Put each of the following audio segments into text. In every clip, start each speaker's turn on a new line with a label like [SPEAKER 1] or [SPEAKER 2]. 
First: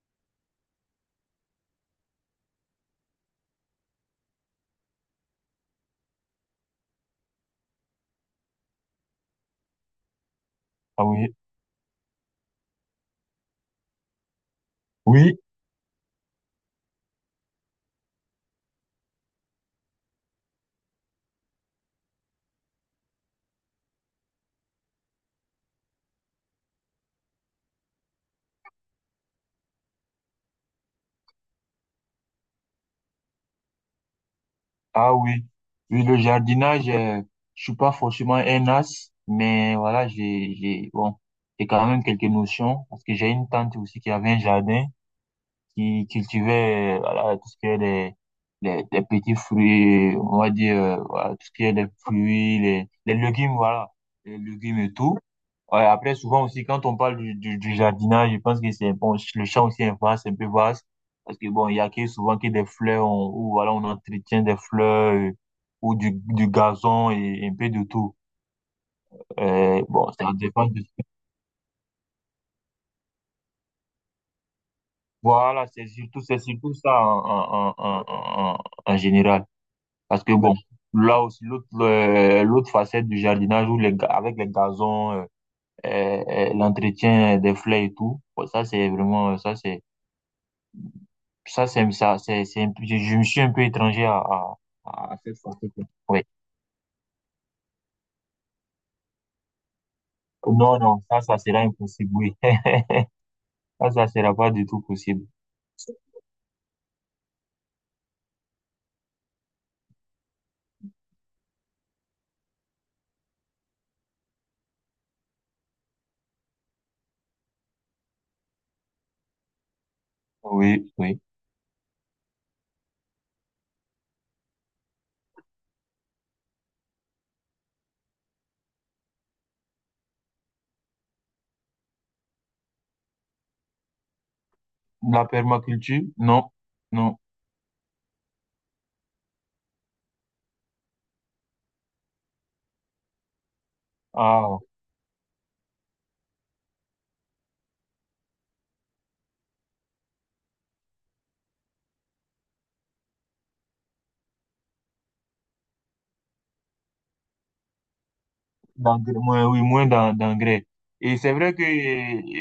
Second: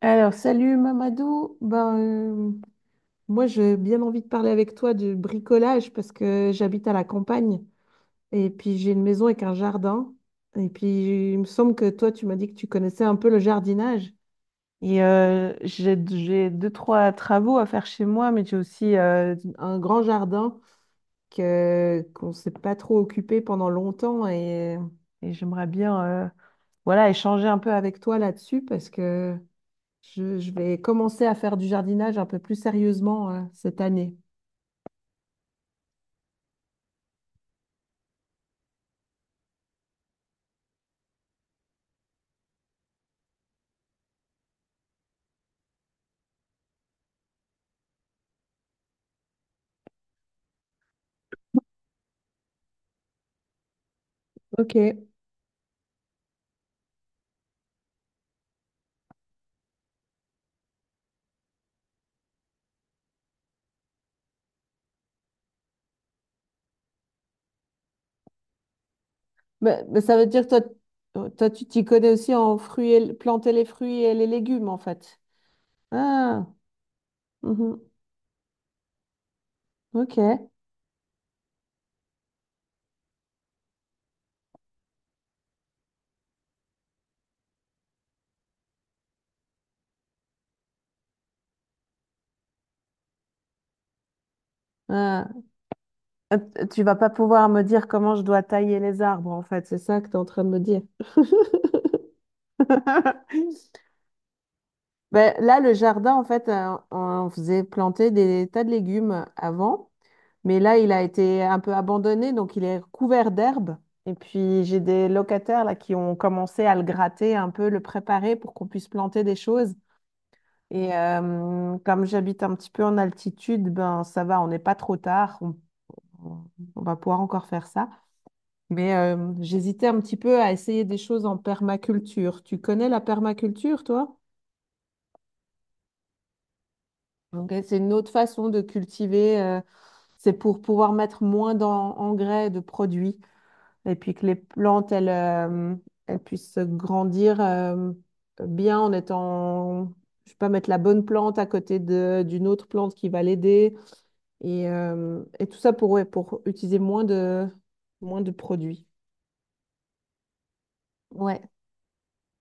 [SPEAKER 1] Alors, salut Mamadou. Moi, j'ai bien envie de parler avec toi de bricolage parce que j'habite à la campagne et puis j'ai une maison avec un jardin. Et
[SPEAKER 2] Ah
[SPEAKER 1] puis,
[SPEAKER 2] oui,
[SPEAKER 1] il me semble que toi, tu m'as dit que tu connaissais un peu le jardinage.
[SPEAKER 2] oui,
[SPEAKER 1] J'ai deux, trois travaux à faire chez moi, mais j'ai aussi un grand jardin qu'on ne s'est pas trop occupé pendant longtemps. Et j'aimerais bien voilà, échanger un peu avec toi là-dessus parce que... Je vais commencer à faire du jardinage un peu plus sérieusement cette année.
[SPEAKER 2] ah oui. Oui, le jardinage, je suis pas forcément un as, mais voilà, bon, j'ai quand même quelques notions parce que j'ai une tante aussi qui avait un jardin qui cultivait, voilà, tout ce qui est des petits fruits, on va dire, voilà, tout ce qui est des fruits, les légumes, voilà, les légumes et
[SPEAKER 1] Ok.
[SPEAKER 2] tout. Ouais, après, souvent aussi, quand on parle du jardinage, je pense que c'est, bon, le champ aussi est vaste, un peu vaste, parce que bon, il y a que, souvent que des fleurs, on, ou voilà, on entretient des fleurs, ou du gazon et un peu de tout. Euh,
[SPEAKER 1] Mais
[SPEAKER 2] bon,
[SPEAKER 1] ça veut
[SPEAKER 2] ça
[SPEAKER 1] dire que toi,
[SPEAKER 2] dépend de...
[SPEAKER 1] toi, tu t'y connais aussi en fruits et, planter les fruits et les légumes, en fait.
[SPEAKER 2] Voilà, c'est
[SPEAKER 1] Ah,
[SPEAKER 2] surtout ça
[SPEAKER 1] mhm.
[SPEAKER 2] en, en général. Parce que
[SPEAKER 1] Ok.
[SPEAKER 2] bon, là aussi, l'autre facette du jardinage où avec les gazons, l'entretien des fleurs et tout, bon, ça c'est vraiment, ça c'est, je me suis un peu étranger à
[SPEAKER 1] Ah.
[SPEAKER 2] cette facette-là. Oui.
[SPEAKER 1] Euh, Tu vas pas pouvoir me dire comment je dois tailler les arbres, en fait. C'est ça que tu es en train de me
[SPEAKER 2] Non,
[SPEAKER 1] dire.
[SPEAKER 2] non, ça sera impossible, oui. Ça sera pas du tout possible.
[SPEAKER 1] Ben, là, le jardin, en fait, on faisait planter des tas de légumes avant. Mais là, il a été un peu abandonné, donc il est couvert d'herbe. Et puis j'ai des locataires là qui ont commencé à le gratter un peu, le préparer pour qu'on puisse planter des choses.
[SPEAKER 2] Oui, oui.
[SPEAKER 1] Comme j'habite un petit peu en altitude, ben ça va, on n'est pas trop tard, on- on va pouvoir encore faire ça. J'hésitais un petit peu à essayer des choses en permaculture. Tu connais la permaculture, toi?
[SPEAKER 2] La permaculture, non, non.
[SPEAKER 1] Ok, c'est une autre façon de cultiver. Euh, c'est pour pouvoir mettre moins d'engrais, de produits. Et puis que les
[SPEAKER 2] Ah.
[SPEAKER 1] plantes, elles, elles puissent grandir bien en étant, je sais pas, mettre la bonne plante à côté de, d'une autre plante qui va l'aider. Et tout ça pour, ouais, pour utiliser moins de produits.
[SPEAKER 2] D'engrais, oui, moins d'engrais. Et c'est
[SPEAKER 1] Ouais,
[SPEAKER 2] vrai que,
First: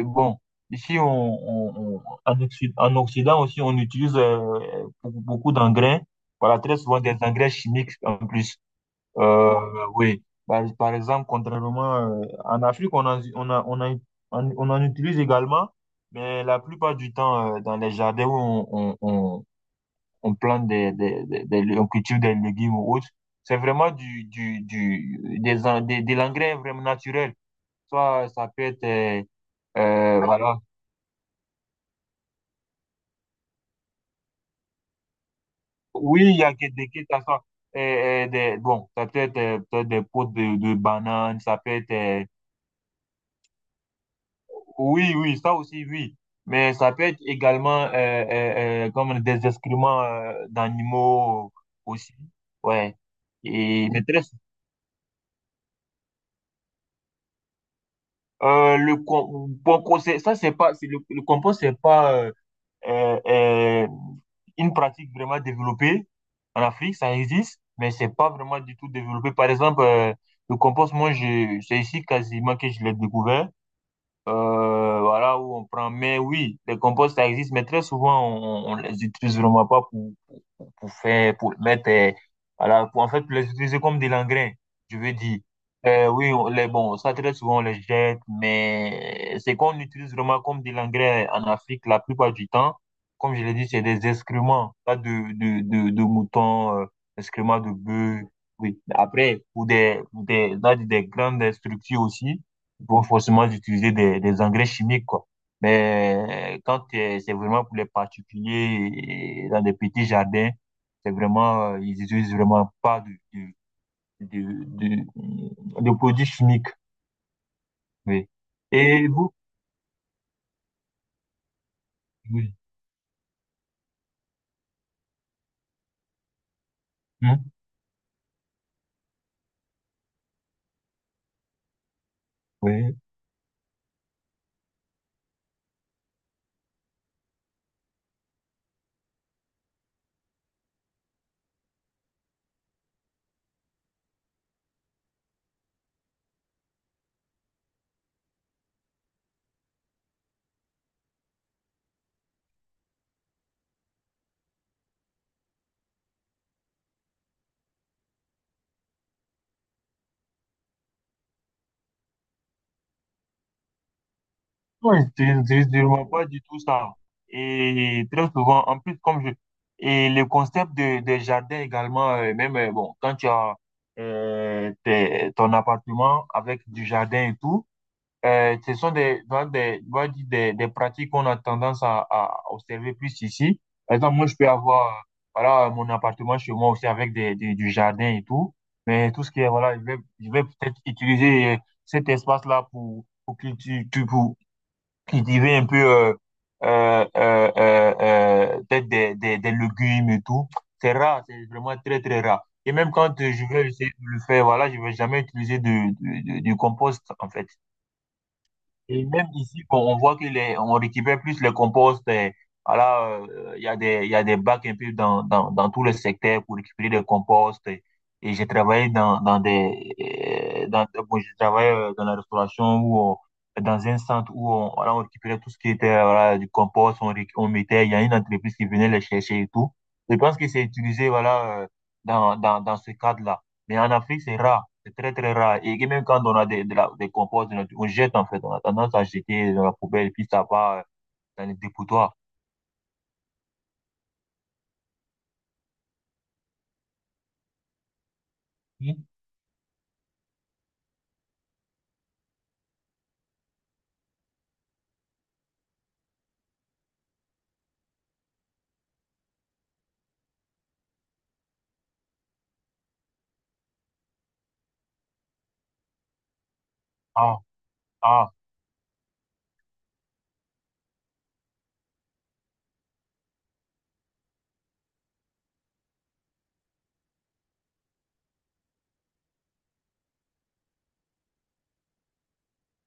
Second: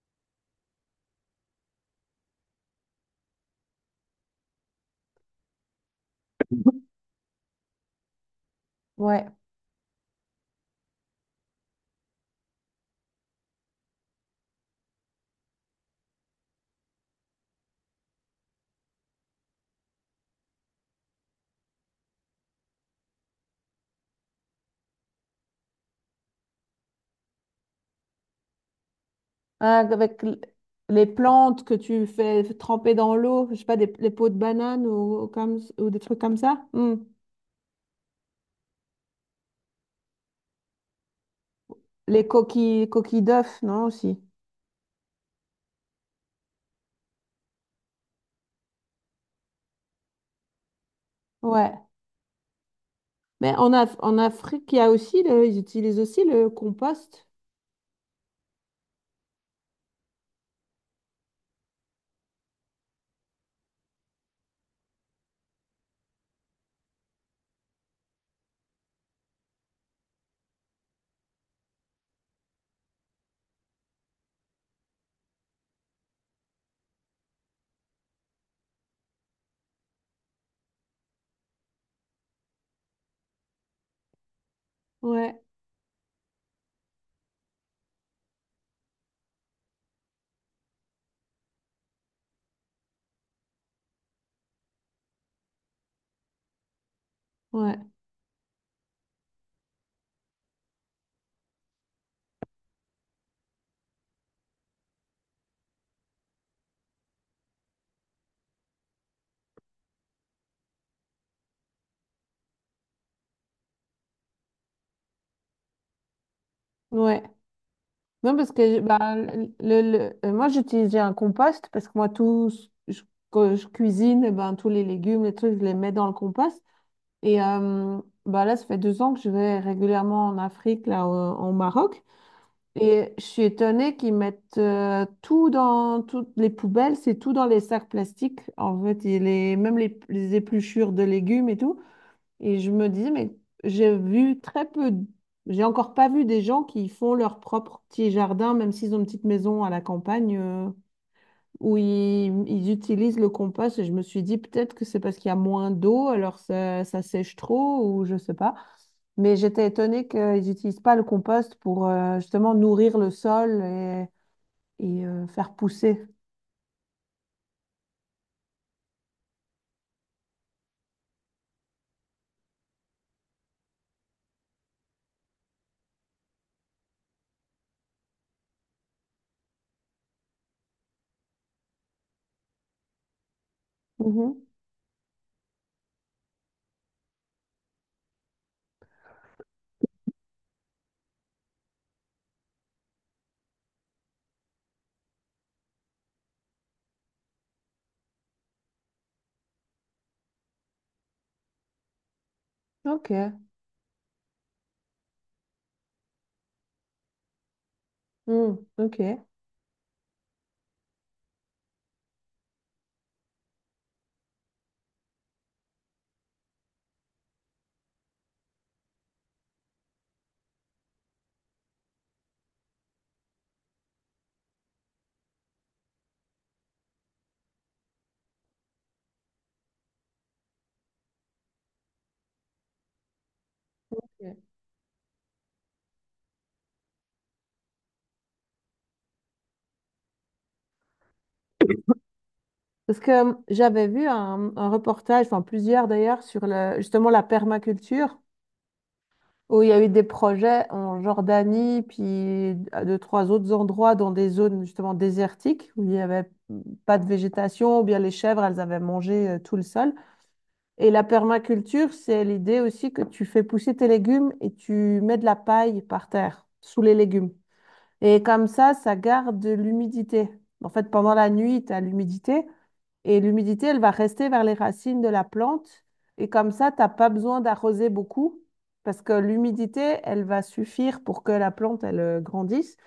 [SPEAKER 2] bon, ici, en Occident aussi, on utilise beaucoup beaucoup d'engrais, voilà, très souvent des engrais chimiques en plus.
[SPEAKER 1] ouais.
[SPEAKER 2] Euh, oui, par exemple, contrairement, en Afrique, on en, on a- on a- on on en utilise également, mais la plupart du temps, dans les jardins où on, on- on plante on cultive des légumes ou autres. C'est vraiment du, des, en- des- de l'engrais vraiment naturel. Soit ça peut être,
[SPEAKER 1] Ah, avec l-
[SPEAKER 2] voilà.
[SPEAKER 1] les plantes que tu fais tremper dans l'eau, je sais pas, des, les peaux de banane ou comme, ou des trucs
[SPEAKER 2] Oui,
[SPEAKER 1] comme
[SPEAKER 2] il y a
[SPEAKER 1] ça.
[SPEAKER 2] que
[SPEAKER 1] Hmm.
[SPEAKER 2] que ça soit, bon, ça peut être, peut-être des pots de bananes, ça peut être,
[SPEAKER 1] Les coquilles, coquilles d'œufs, non, aussi.
[SPEAKER 2] oui, oui, ça aussi, oui. Mais ça peut être également, comme des excréments, d'animaux
[SPEAKER 1] Ouais.
[SPEAKER 2] aussi. Ouais.
[SPEAKER 1] Mais en,
[SPEAKER 2] Et, mais
[SPEAKER 1] En
[SPEAKER 2] très...
[SPEAKER 1] Afrique, il y a aussi le, ils utilisent aussi le compost.
[SPEAKER 2] Bon conseil, ça c'est pas, c'est le compost c'est pas euh, euh, une pratique vraiment développée en Afrique, ça existe, mais c'est pas vraiment du tout développé. Par exemple, le compost, moi, c'est ici quasiment que je l'ai découvert. Voilà où on prend. Mais oui, les composts ça existe, mais très souvent on les utilise vraiment pas pour faire, pour mettre, voilà, pour en fait les utiliser comme des engrais, je veux
[SPEAKER 1] Ouais,
[SPEAKER 2] dire. Oui, on les, bon, ça très souvent on les jette, mais c'est qu'on utilise vraiment comme des engrais en Afrique la plupart du temps. Comme je l'ai dit, c'est des excréments, pas de moutons, excréments de
[SPEAKER 1] ouais,
[SPEAKER 2] bœufs. Oui. Après, dans des grandes structures aussi, ils vont forcément utiliser des engrais chimiques, quoi. Mais quand c'est vraiment pour les particuliers, et dans des petits jardins, c'est vraiment, ils utilisent vraiment pas de produits chimiques.
[SPEAKER 1] ouais.
[SPEAKER 2] Oui.
[SPEAKER 1] Non, parce que
[SPEAKER 2] Et
[SPEAKER 1] bah,
[SPEAKER 2] vous?
[SPEAKER 1] moi, j'utilisais un compost parce que moi,
[SPEAKER 2] Oui.
[SPEAKER 1] que je cuisine, eh ben, tous les légumes, les trucs, je les mets dans le compost.
[SPEAKER 2] Hmm?
[SPEAKER 1] Et euh, bah, là, ça fait deux ans que je vais régulièrement en Afrique, au, au Maroc.
[SPEAKER 2] Oui.
[SPEAKER 1] Et je suis étonnée qu'ils mettent tout dans toutes les poubelles, c'est tout dans les sacs plastiques. En fait, et les, même les épluchures de légumes et tout. Et je me dis, mais j'ai vu très peu, j'ai encore pas vu des gens qui font leur propre petit jardin, même s'ils ont une petite maison à la campagne, où ils utilisent le compost. Et je me suis dit, peut-être que c'est parce qu'il y a moins d'eau, alors ça sèche trop, ou je sais pas. Mais j'étais étonnée qu'ils n'utilisent pas le compost pour justement nourrir le sol
[SPEAKER 2] Non,
[SPEAKER 1] et, faire
[SPEAKER 2] ils utilisent
[SPEAKER 1] pousser.
[SPEAKER 2] vraiment pas du tout ça. Et très souvent, en plus, comme je... Et le concept de, des jardins également, même, bon, quand tu as ton appartement avec du jardin et tout, Ce sont on va dire des pratiques qu'on a tendance à observer plus ici. Par exemple, moi, je
[SPEAKER 1] Mhm.
[SPEAKER 2] peux avoir, voilà, mon appartement chez moi aussi avec du jardin et tout. Mais tout ce qui est, voilà, je vais peut-être utiliser cet espace-là pour, cultiver un peu, peut-être des légumes et tout. C'est rare, c'est vraiment très, très rare. Et même
[SPEAKER 1] Ok.
[SPEAKER 2] quand je vais essayer de le faire, voilà, je vais jamais utiliser du compost, en fait.
[SPEAKER 1] Mm,
[SPEAKER 2] Et
[SPEAKER 1] ok.
[SPEAKER 2] même ici, on voit que les, on récupère plus les composts. Voilà il y a des bacs un peu dans tout le secteur pour récupérer des composts. Et j'ai travaillé bon, j'ai travaillé dans la restauration où dans un centre où on, voilà, on récupérait tout ce qui était, voilà, du compost, on, on mettait, il y a une entreprise qui venait les chercher et tout. Je pense que c'est utilisé, voilà, dans ce cadre-là. Mais en Afrique,
[SPEAKER 1] Ok.
[SPEAKER 2] c'est rare. C'est très, très rare. Et même quand on a des, des composts, on jette en fait. On a tendance à jeter dans la poubelle et puis ça va dans les dépotoirs.
[SPEAKER 1] Parce que j'avais vu un reportage, enfin plusieurs d'ailleurs, sur le, justement la permaculture,
[SPEAKER 2] Hmm.
[SPEAKER 1] où il y a eu des projets en Jordanie, puis à deux, trois autres endroits dans des zones justement désertiques, où il n'y avait pas de végétation, ou bien les chèvres, elles avaient mangé tout le sol. Et la permaculture, c'est l'idée aussi que tu fais pousser tes légumes et tu mets de la paille par terre, sous les légumes.
[SPEAKER 2] Ah,
[SPEAKER 1] Et
[SPEAKER 2] ah,
[SPEAKER 1] comme ça garde de l'humidité. En fait, pendant la nuit, tu as l'humidité et l'humidité, elle va rester vers les racines de la plante. Et comme ça, tu n'as pas besoin d'arroser beaucoup parce que l'humidité, elle va suffire pour que la plante, elle grandisse.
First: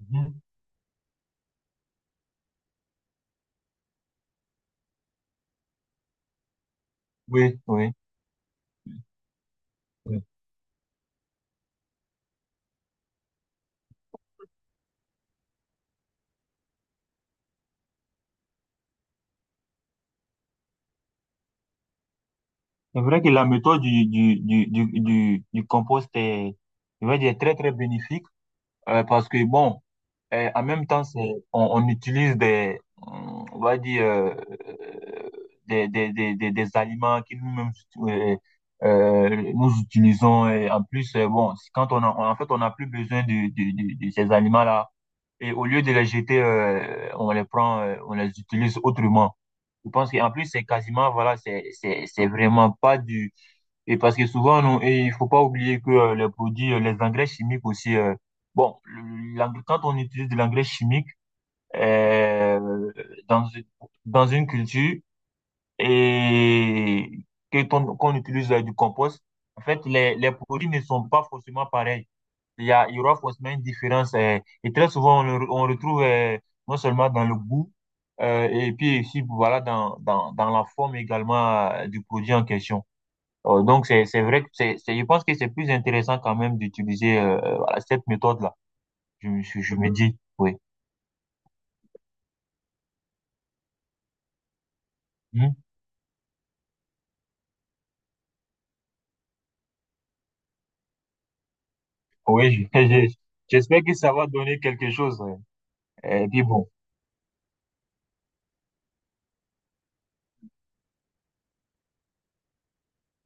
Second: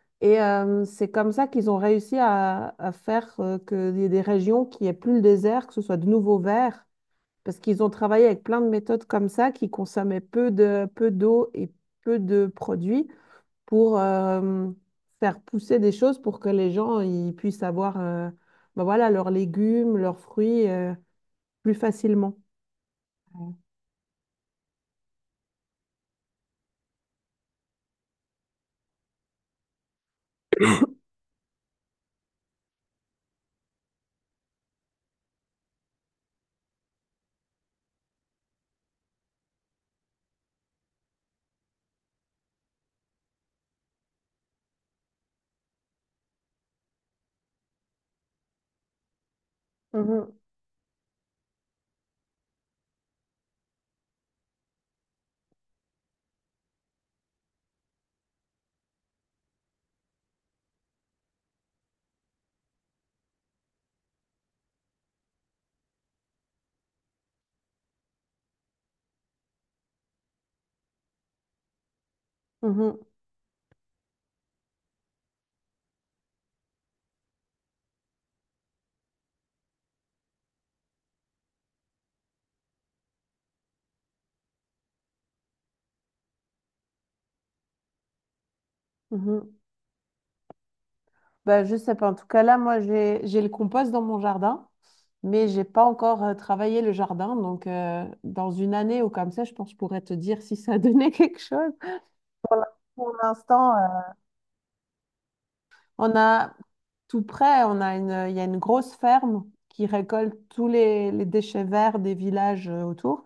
[SPEAKER 2] mhm.
[SPEAKER 1] C'est comme ça qu'ils ont réussi à faire qu'il y ait des régions qui aient plus le désert, que ce soit de nouveau vert,
[SPEAKER 2] Oui,
[SPEAKER 1] parce qu'ils ont
[SPEAKER 2] oui.
[SPEAKER 1] travaillé avec plein de méthodes comme ça qui consommaient
[SPEAKER 2] Oui.
[SPEAKER 1] peu d'eau et peu de produits pour faire pousser des choses pour que les gens ils puissent avoir ben voilà, leurs légumes, leurs fruits plus facilement.
[SPEAKER 2] C'est vrai que la méthode du compost est, je vais dire, très, très bénéfique parce que, bon... Et en même temps, c'est, on utilise des, on va dire, des aliments que nous-mêmes euh, nous utilisons. Et en plus, bon, c'est quand on a, en fait, on n'a plus besoin de ces aliments-là. Et au lieu de les jeter, on les prend, on les utilise autrement. Je pense qu'en
[SPEAKER 1] Mhm,
[SPEAKER 2] plus, c'est quasiment, voilà, c'est vraiment pas du... Et parce que souvent, nous, et il faut pas oublier que les produits, les engrais chimiques aussi, bon, quand on utilise de l'engrais chimique euh, dans, une- dans une culture et qu'on utilise du compost, en fait, les produits ne sont pas forcément pareils. Il
[SPEAKER 1] mhm,
[SPEAKER 2] y aura forcément une différence. Et très souvent, on retrouve non seulement dans le goût, et puis aussi, voilà, dans la forme également du produit en question. Donc, c'est vrai que c'est, je pense que c'est plus intéressant quand même d'utiliser voilà, cette méthode-là.
[SPEAKER 1] mhm.
[SPEAKER 2] Je me dis, oui.
[SPEAKER 1] Bah, je sais pas. En tout cas, là, moi, j'ai le compost dans mon jardin, mais
[SPEAKER 2] Hmm.
[SPEAKER 1] j'ai pas encore travaillé le jardin. Donc, dans une année ou comme ça, je pense que je pourrais te dire si ça a donné quelque chose.
[SPEAKER 2] Oui,
[SPEAKER 1] Pour
[SPEAKER 2] je-
[SPEAKER 1] l'instant,
[SPEAKER 2] j'espère que ça va donner quelque chose.
[SPEAKER 1] on
[SPEAKER 2] Ouais. Et puis
[SPEAKER 1] a
[SPEAKER 2] bon.
[SPEAKER 1] tout près, on a une, il y a une grosse ferme qui récolte tous les déchets verts des villages autour.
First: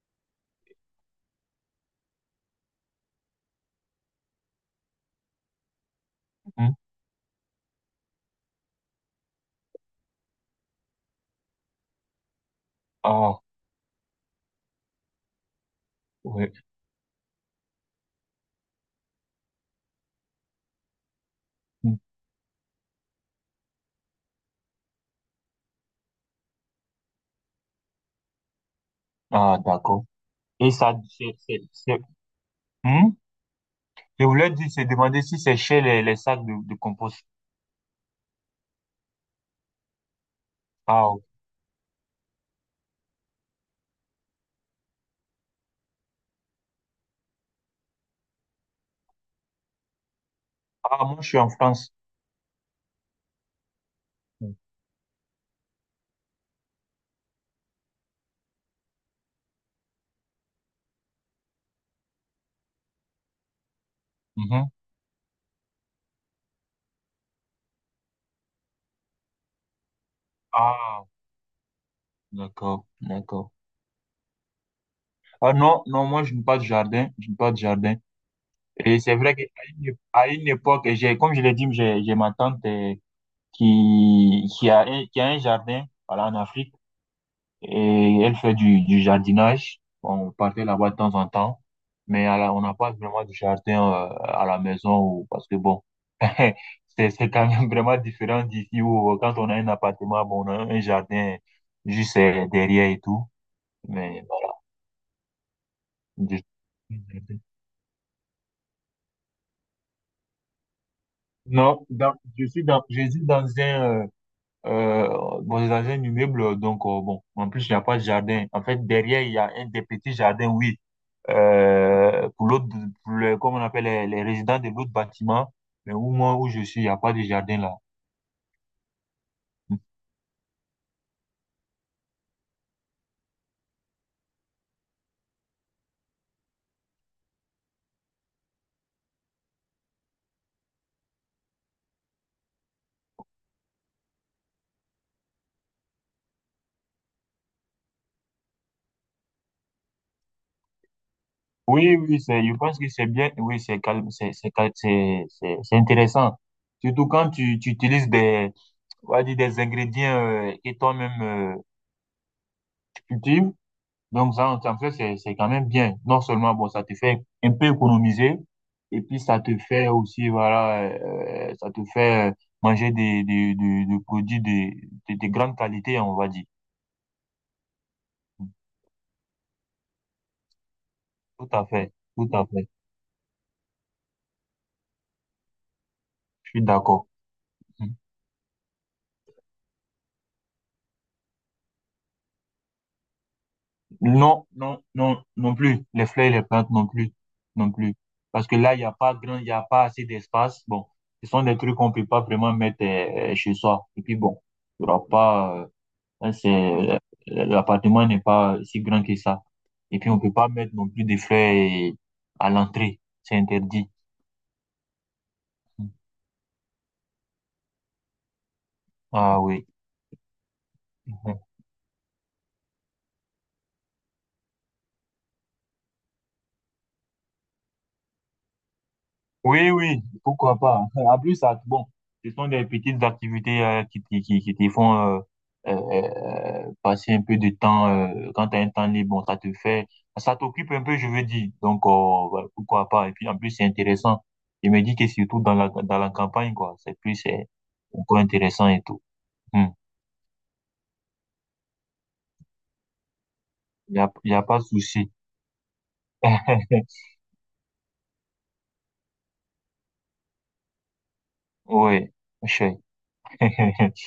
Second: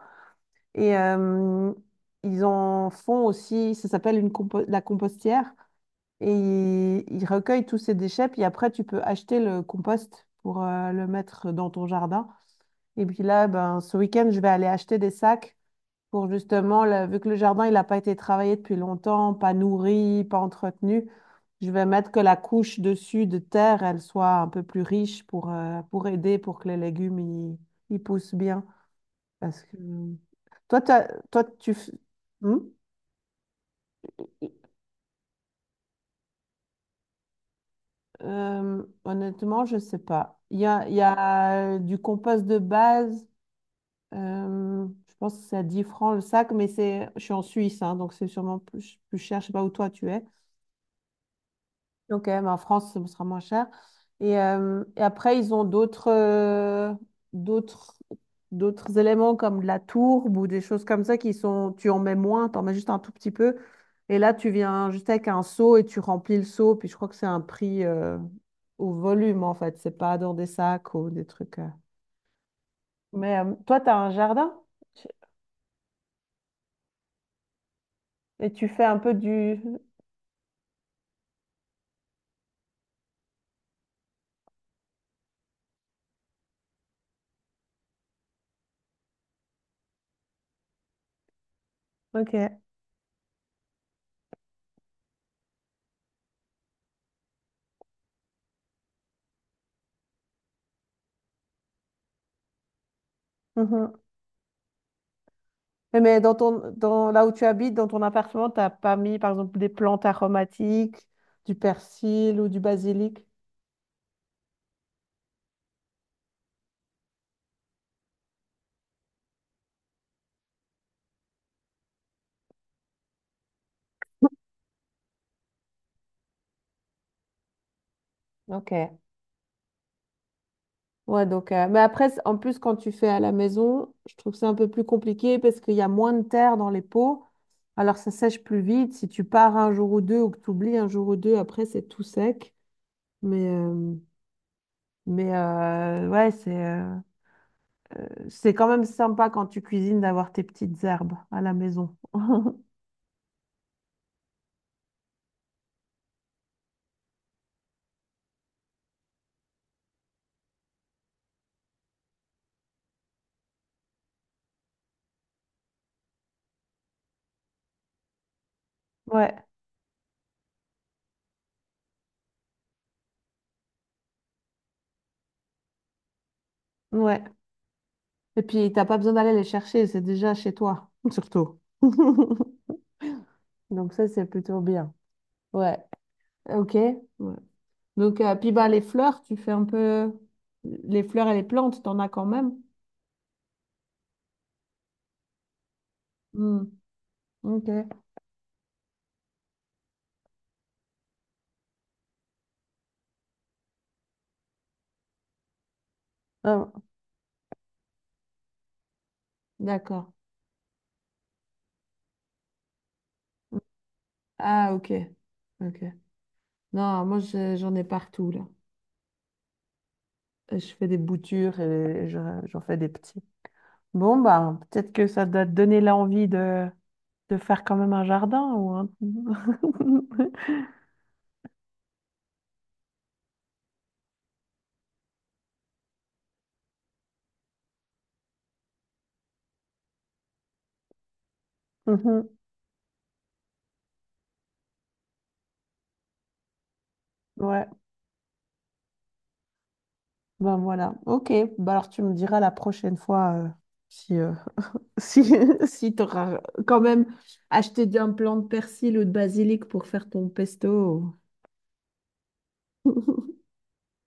[SPEAKER 1] Et euh, ils en font aussi, ça s'appelle la compostière. Et
[SPEAKER 2] Hmm.
[SPEAKER 1] ils recueillent tous ces déchets, puis après, tu peux acheter le compost pour le mettre dans ton jardin. Et puis
[SPEAKER 2] Ah,
[SPEAKER 1] là, ben, ce week-end, je vais aller acheter des sacs pour
[SPEAKER 2] ouais.
[SPEAKER 1] justement, vu que le jardin, il n'a pas été travaillé depuis longtemps, pas nourri, pas entretenu, je vais
[SPEAKER 2] Hmm.
[SPEAKER 1] mettre que la couche dessus de terre, elle soit un peu plus riche pour aider, pour que les légumes, ils poussent bien.
[SPEAKER 2] Ah,
[SPEAKER 1] Parce que
[SPEAKER 2] d'accord. Et
[SPEAKER 1] toi,
[SPEAKER 2] ça,
[SPEAKER 1] toi tu... f-
[SPEAKER 2] c'est-
[SPEAKER 1] Hmm.
[SPEAKER 2] Hmm. Je voulais dire, c'est demander si c'est chez les, sacs de compost.
[SPEAKER 1] Honnêtement, je sais pas. Il y
[SPEAKER 2] Ah, ok.
[SPEAKER 1] a du compost de base. Je pense que c'est à 10 francs le sac, mais c'est, je suis en Suisse, hein, donc c'est sûrement plus, plus cher. Je sais pas où toi tu es.
[SPEAKER 2] Ah, moi, je suis en France.
[SPEAKER 1] Ok, mais en France, ce sera moins cher.
[SPEAKER 2] Hmm.
[SPEAKER 1] Et après, ils ont d'autres d'autres d'autres éléments comme de la tourbe ou des choses comme ça qui sont, tu en mets moins, tu en mets juste un tout petit peu. Et là, tu
[SPEAKER 2] Mhm.
[SPEAKER 1] viens juste avec un seau et tu remplis le seau. Puis je crois que c'est un prix au volume, en fait. C'est pas dans des sacs
[SPEAKER 2] Ah,
[SPEAKER 1] ou des trucs. Euh.
[SPEAKER 2] d'accord,
[SPEAKER 1] Mais
[SPEAKER 2] d'accord.
[SPEAKER 1] toi, tu as un jardin. Tu-
[SPEAKER 2] Ah non, non, moi, je n'ai pas de jardin. Je n'ai pas de jardin.
[SPEAKER 1] et tu fais un
[SPEAKER 2] Et
[SPEAKER 1] peu
[SPEAKER 2] c'est vrai qu'à
[SPEAKER 1] du...
[SPEAKER 2] à une époque, comme je l'ai dit, j'ai ma tante qui a un jardin, voilà, en Afrique, et elle fait du jardinage. Bon, on partait là-bas de temps en temps, mais on
[SPEAKER 1] Ok.
[SPEAKER 2] n'a pas vraiment du jardin à la maison, ou, parce que bon, c'est quand même vraiment différent d'ici où quand on a un appartement, bon, on a un jardin juste derrière et tout.
[SPEAKER 1] Mhm.
[SPEAKER 2] Mais bon,
[SPEAKER 1] Et mais dans
[SPEAKER 2] je-
[SPEAKER 1] ton, dans, là où tu habites, dans ton appartement, t'as pas mis, par exemple, des plantes aromatiques, du
[SPEAKER 2] non, dans-
[SPEAKER 1] persil
[SPEAKER 2] je
[SPEAKER 1] ou du
[SPEAKER 2] suis dans, je
[SPEAKER 1] basilic?
[SPEAKER 2] suis euh, dans un immeuble. Donc, bon, en plus, il n'y a pas de jardin. En fait, derrière, il y a un des petits jardins, oui. Pour l'autre, pour le, comme on appelle les résidents de l'autre bâtiment, mais au moins où je suis, il n'y a pas de jardin là.
[SPEAKER 1] Ok. Ouais, donc, mais après, c- en plus, quand tu fais à la maison, je trouve ça un peu plus compliqué parce qu'il y a moins de terre dans les pots. Alors, ça sèche plus vite. Si tu pars un jour ou deux ou que tu oublies un jour ou deux, après, c'est tout sec. Mais, euh, ouais, c'est quand même sympa quand tu cuisines d'avoir tes petites herbes à la maison.
[SPEAKER 2] Oui, oui, c'est, je pense que c'est bien, oui, c'est calme, c'est, c'est intéressant. Surtout quand tu utilises on va dire des ingrédients que toi-même cultives. Donc, ça, en fait, c'est quand même bien. Non seulement, bon, ça te fait un peu économiser, et puis
[SPEAKER 1] Ouais,
[SPEAKER 2] ça te fait aussi, voilà, ça te fait manger des produits de grande qualité, on va dire.
[SPEAKER 1] ouais. Et puis, t'as pas besoin d'aller les chercher, c'est déjà chez toi,
[SPEAKER 2] Tout
[SPEAKER 1] surtout.
[SPEAKER 2] à fait, tout à fait.
[SPEAKER 1] Donc ça, c'est plutôt bien. Ouais,
[SPEAKER 2] Je suis
[SPEAKER 1] ok.
[SPEAKER 2] d'accord.
[SPEAKER 1] Ouais. Donc, puis bah, les fleurs, tu fais un peu... Les fleurs et les plantes, t'en as quand même.
[SPEAKER 2] Non, non, non, non plus. Les fleurs et les
[SPEAKER 1] Hmm,
[SPEAKER 2] plantes non plus, non
[SPEAKER 1] ok.
[SPEAKER 2] plus. Parce que là, il n'y a pas assez d'espace. Bon, ce sont des trucs qu'on peut pas vraiment mettre chez soi. Et puis bon, il n'y aura pas, là, c'est,
[SPEAKER 1] Ah,
[SPEAKER 2] l'appartement n'est pas si grand que ça. Et puis,
[SPEAKER 1] d'accord.
[SPEAKER 2] on peut pas mettre non plus des fleurs à l'entrée. C'est interdit.
[SPEAKER 1] Ah, ok. Ok. Non, moi, j'en ai partout, là.
[SPEAKER 2] Ah oui.
[SPEAKER 1] Et je fais des
[SPEAKER 2] Mhm.
[SPEAKER 1] boutures et j'en fais des petits. Bon, bah, peut-être que ça doit te donner l'envie de faire quand même un jardin ou un...
[SPEAKER 2] Oui, oui, pourquoi pas. En plus, ça, bon, ce sont des petites activités qui te font passer un peu de temps. Quand tu as un temps libre, bon, ça te fait, ça t'occupe un peu, je veux dire. Donc,
[SPEAKER 1] Mhm.
[SPEAKER 2] voilà, pourquoi pas. Et puis, en plus, c'est intéressant. Je me dis que surtout dans la campagne, quoi, c'est plus, c'est
[SPEAKER 1] Ouais,
[SPEAKER 2] encore intéressant et tout. Hmm.
[SPEAKER 1] ben voilà. Ok, bah alors tu me diras la prochaine fois si,
[SPEAKER 2] Y a pas de souci.
[SPEAKER 1] si, si tu auras quand même acheté un plant de persil ou de basilic pour faire ton pesto.
[SPEAKER 2] Oui, je sais.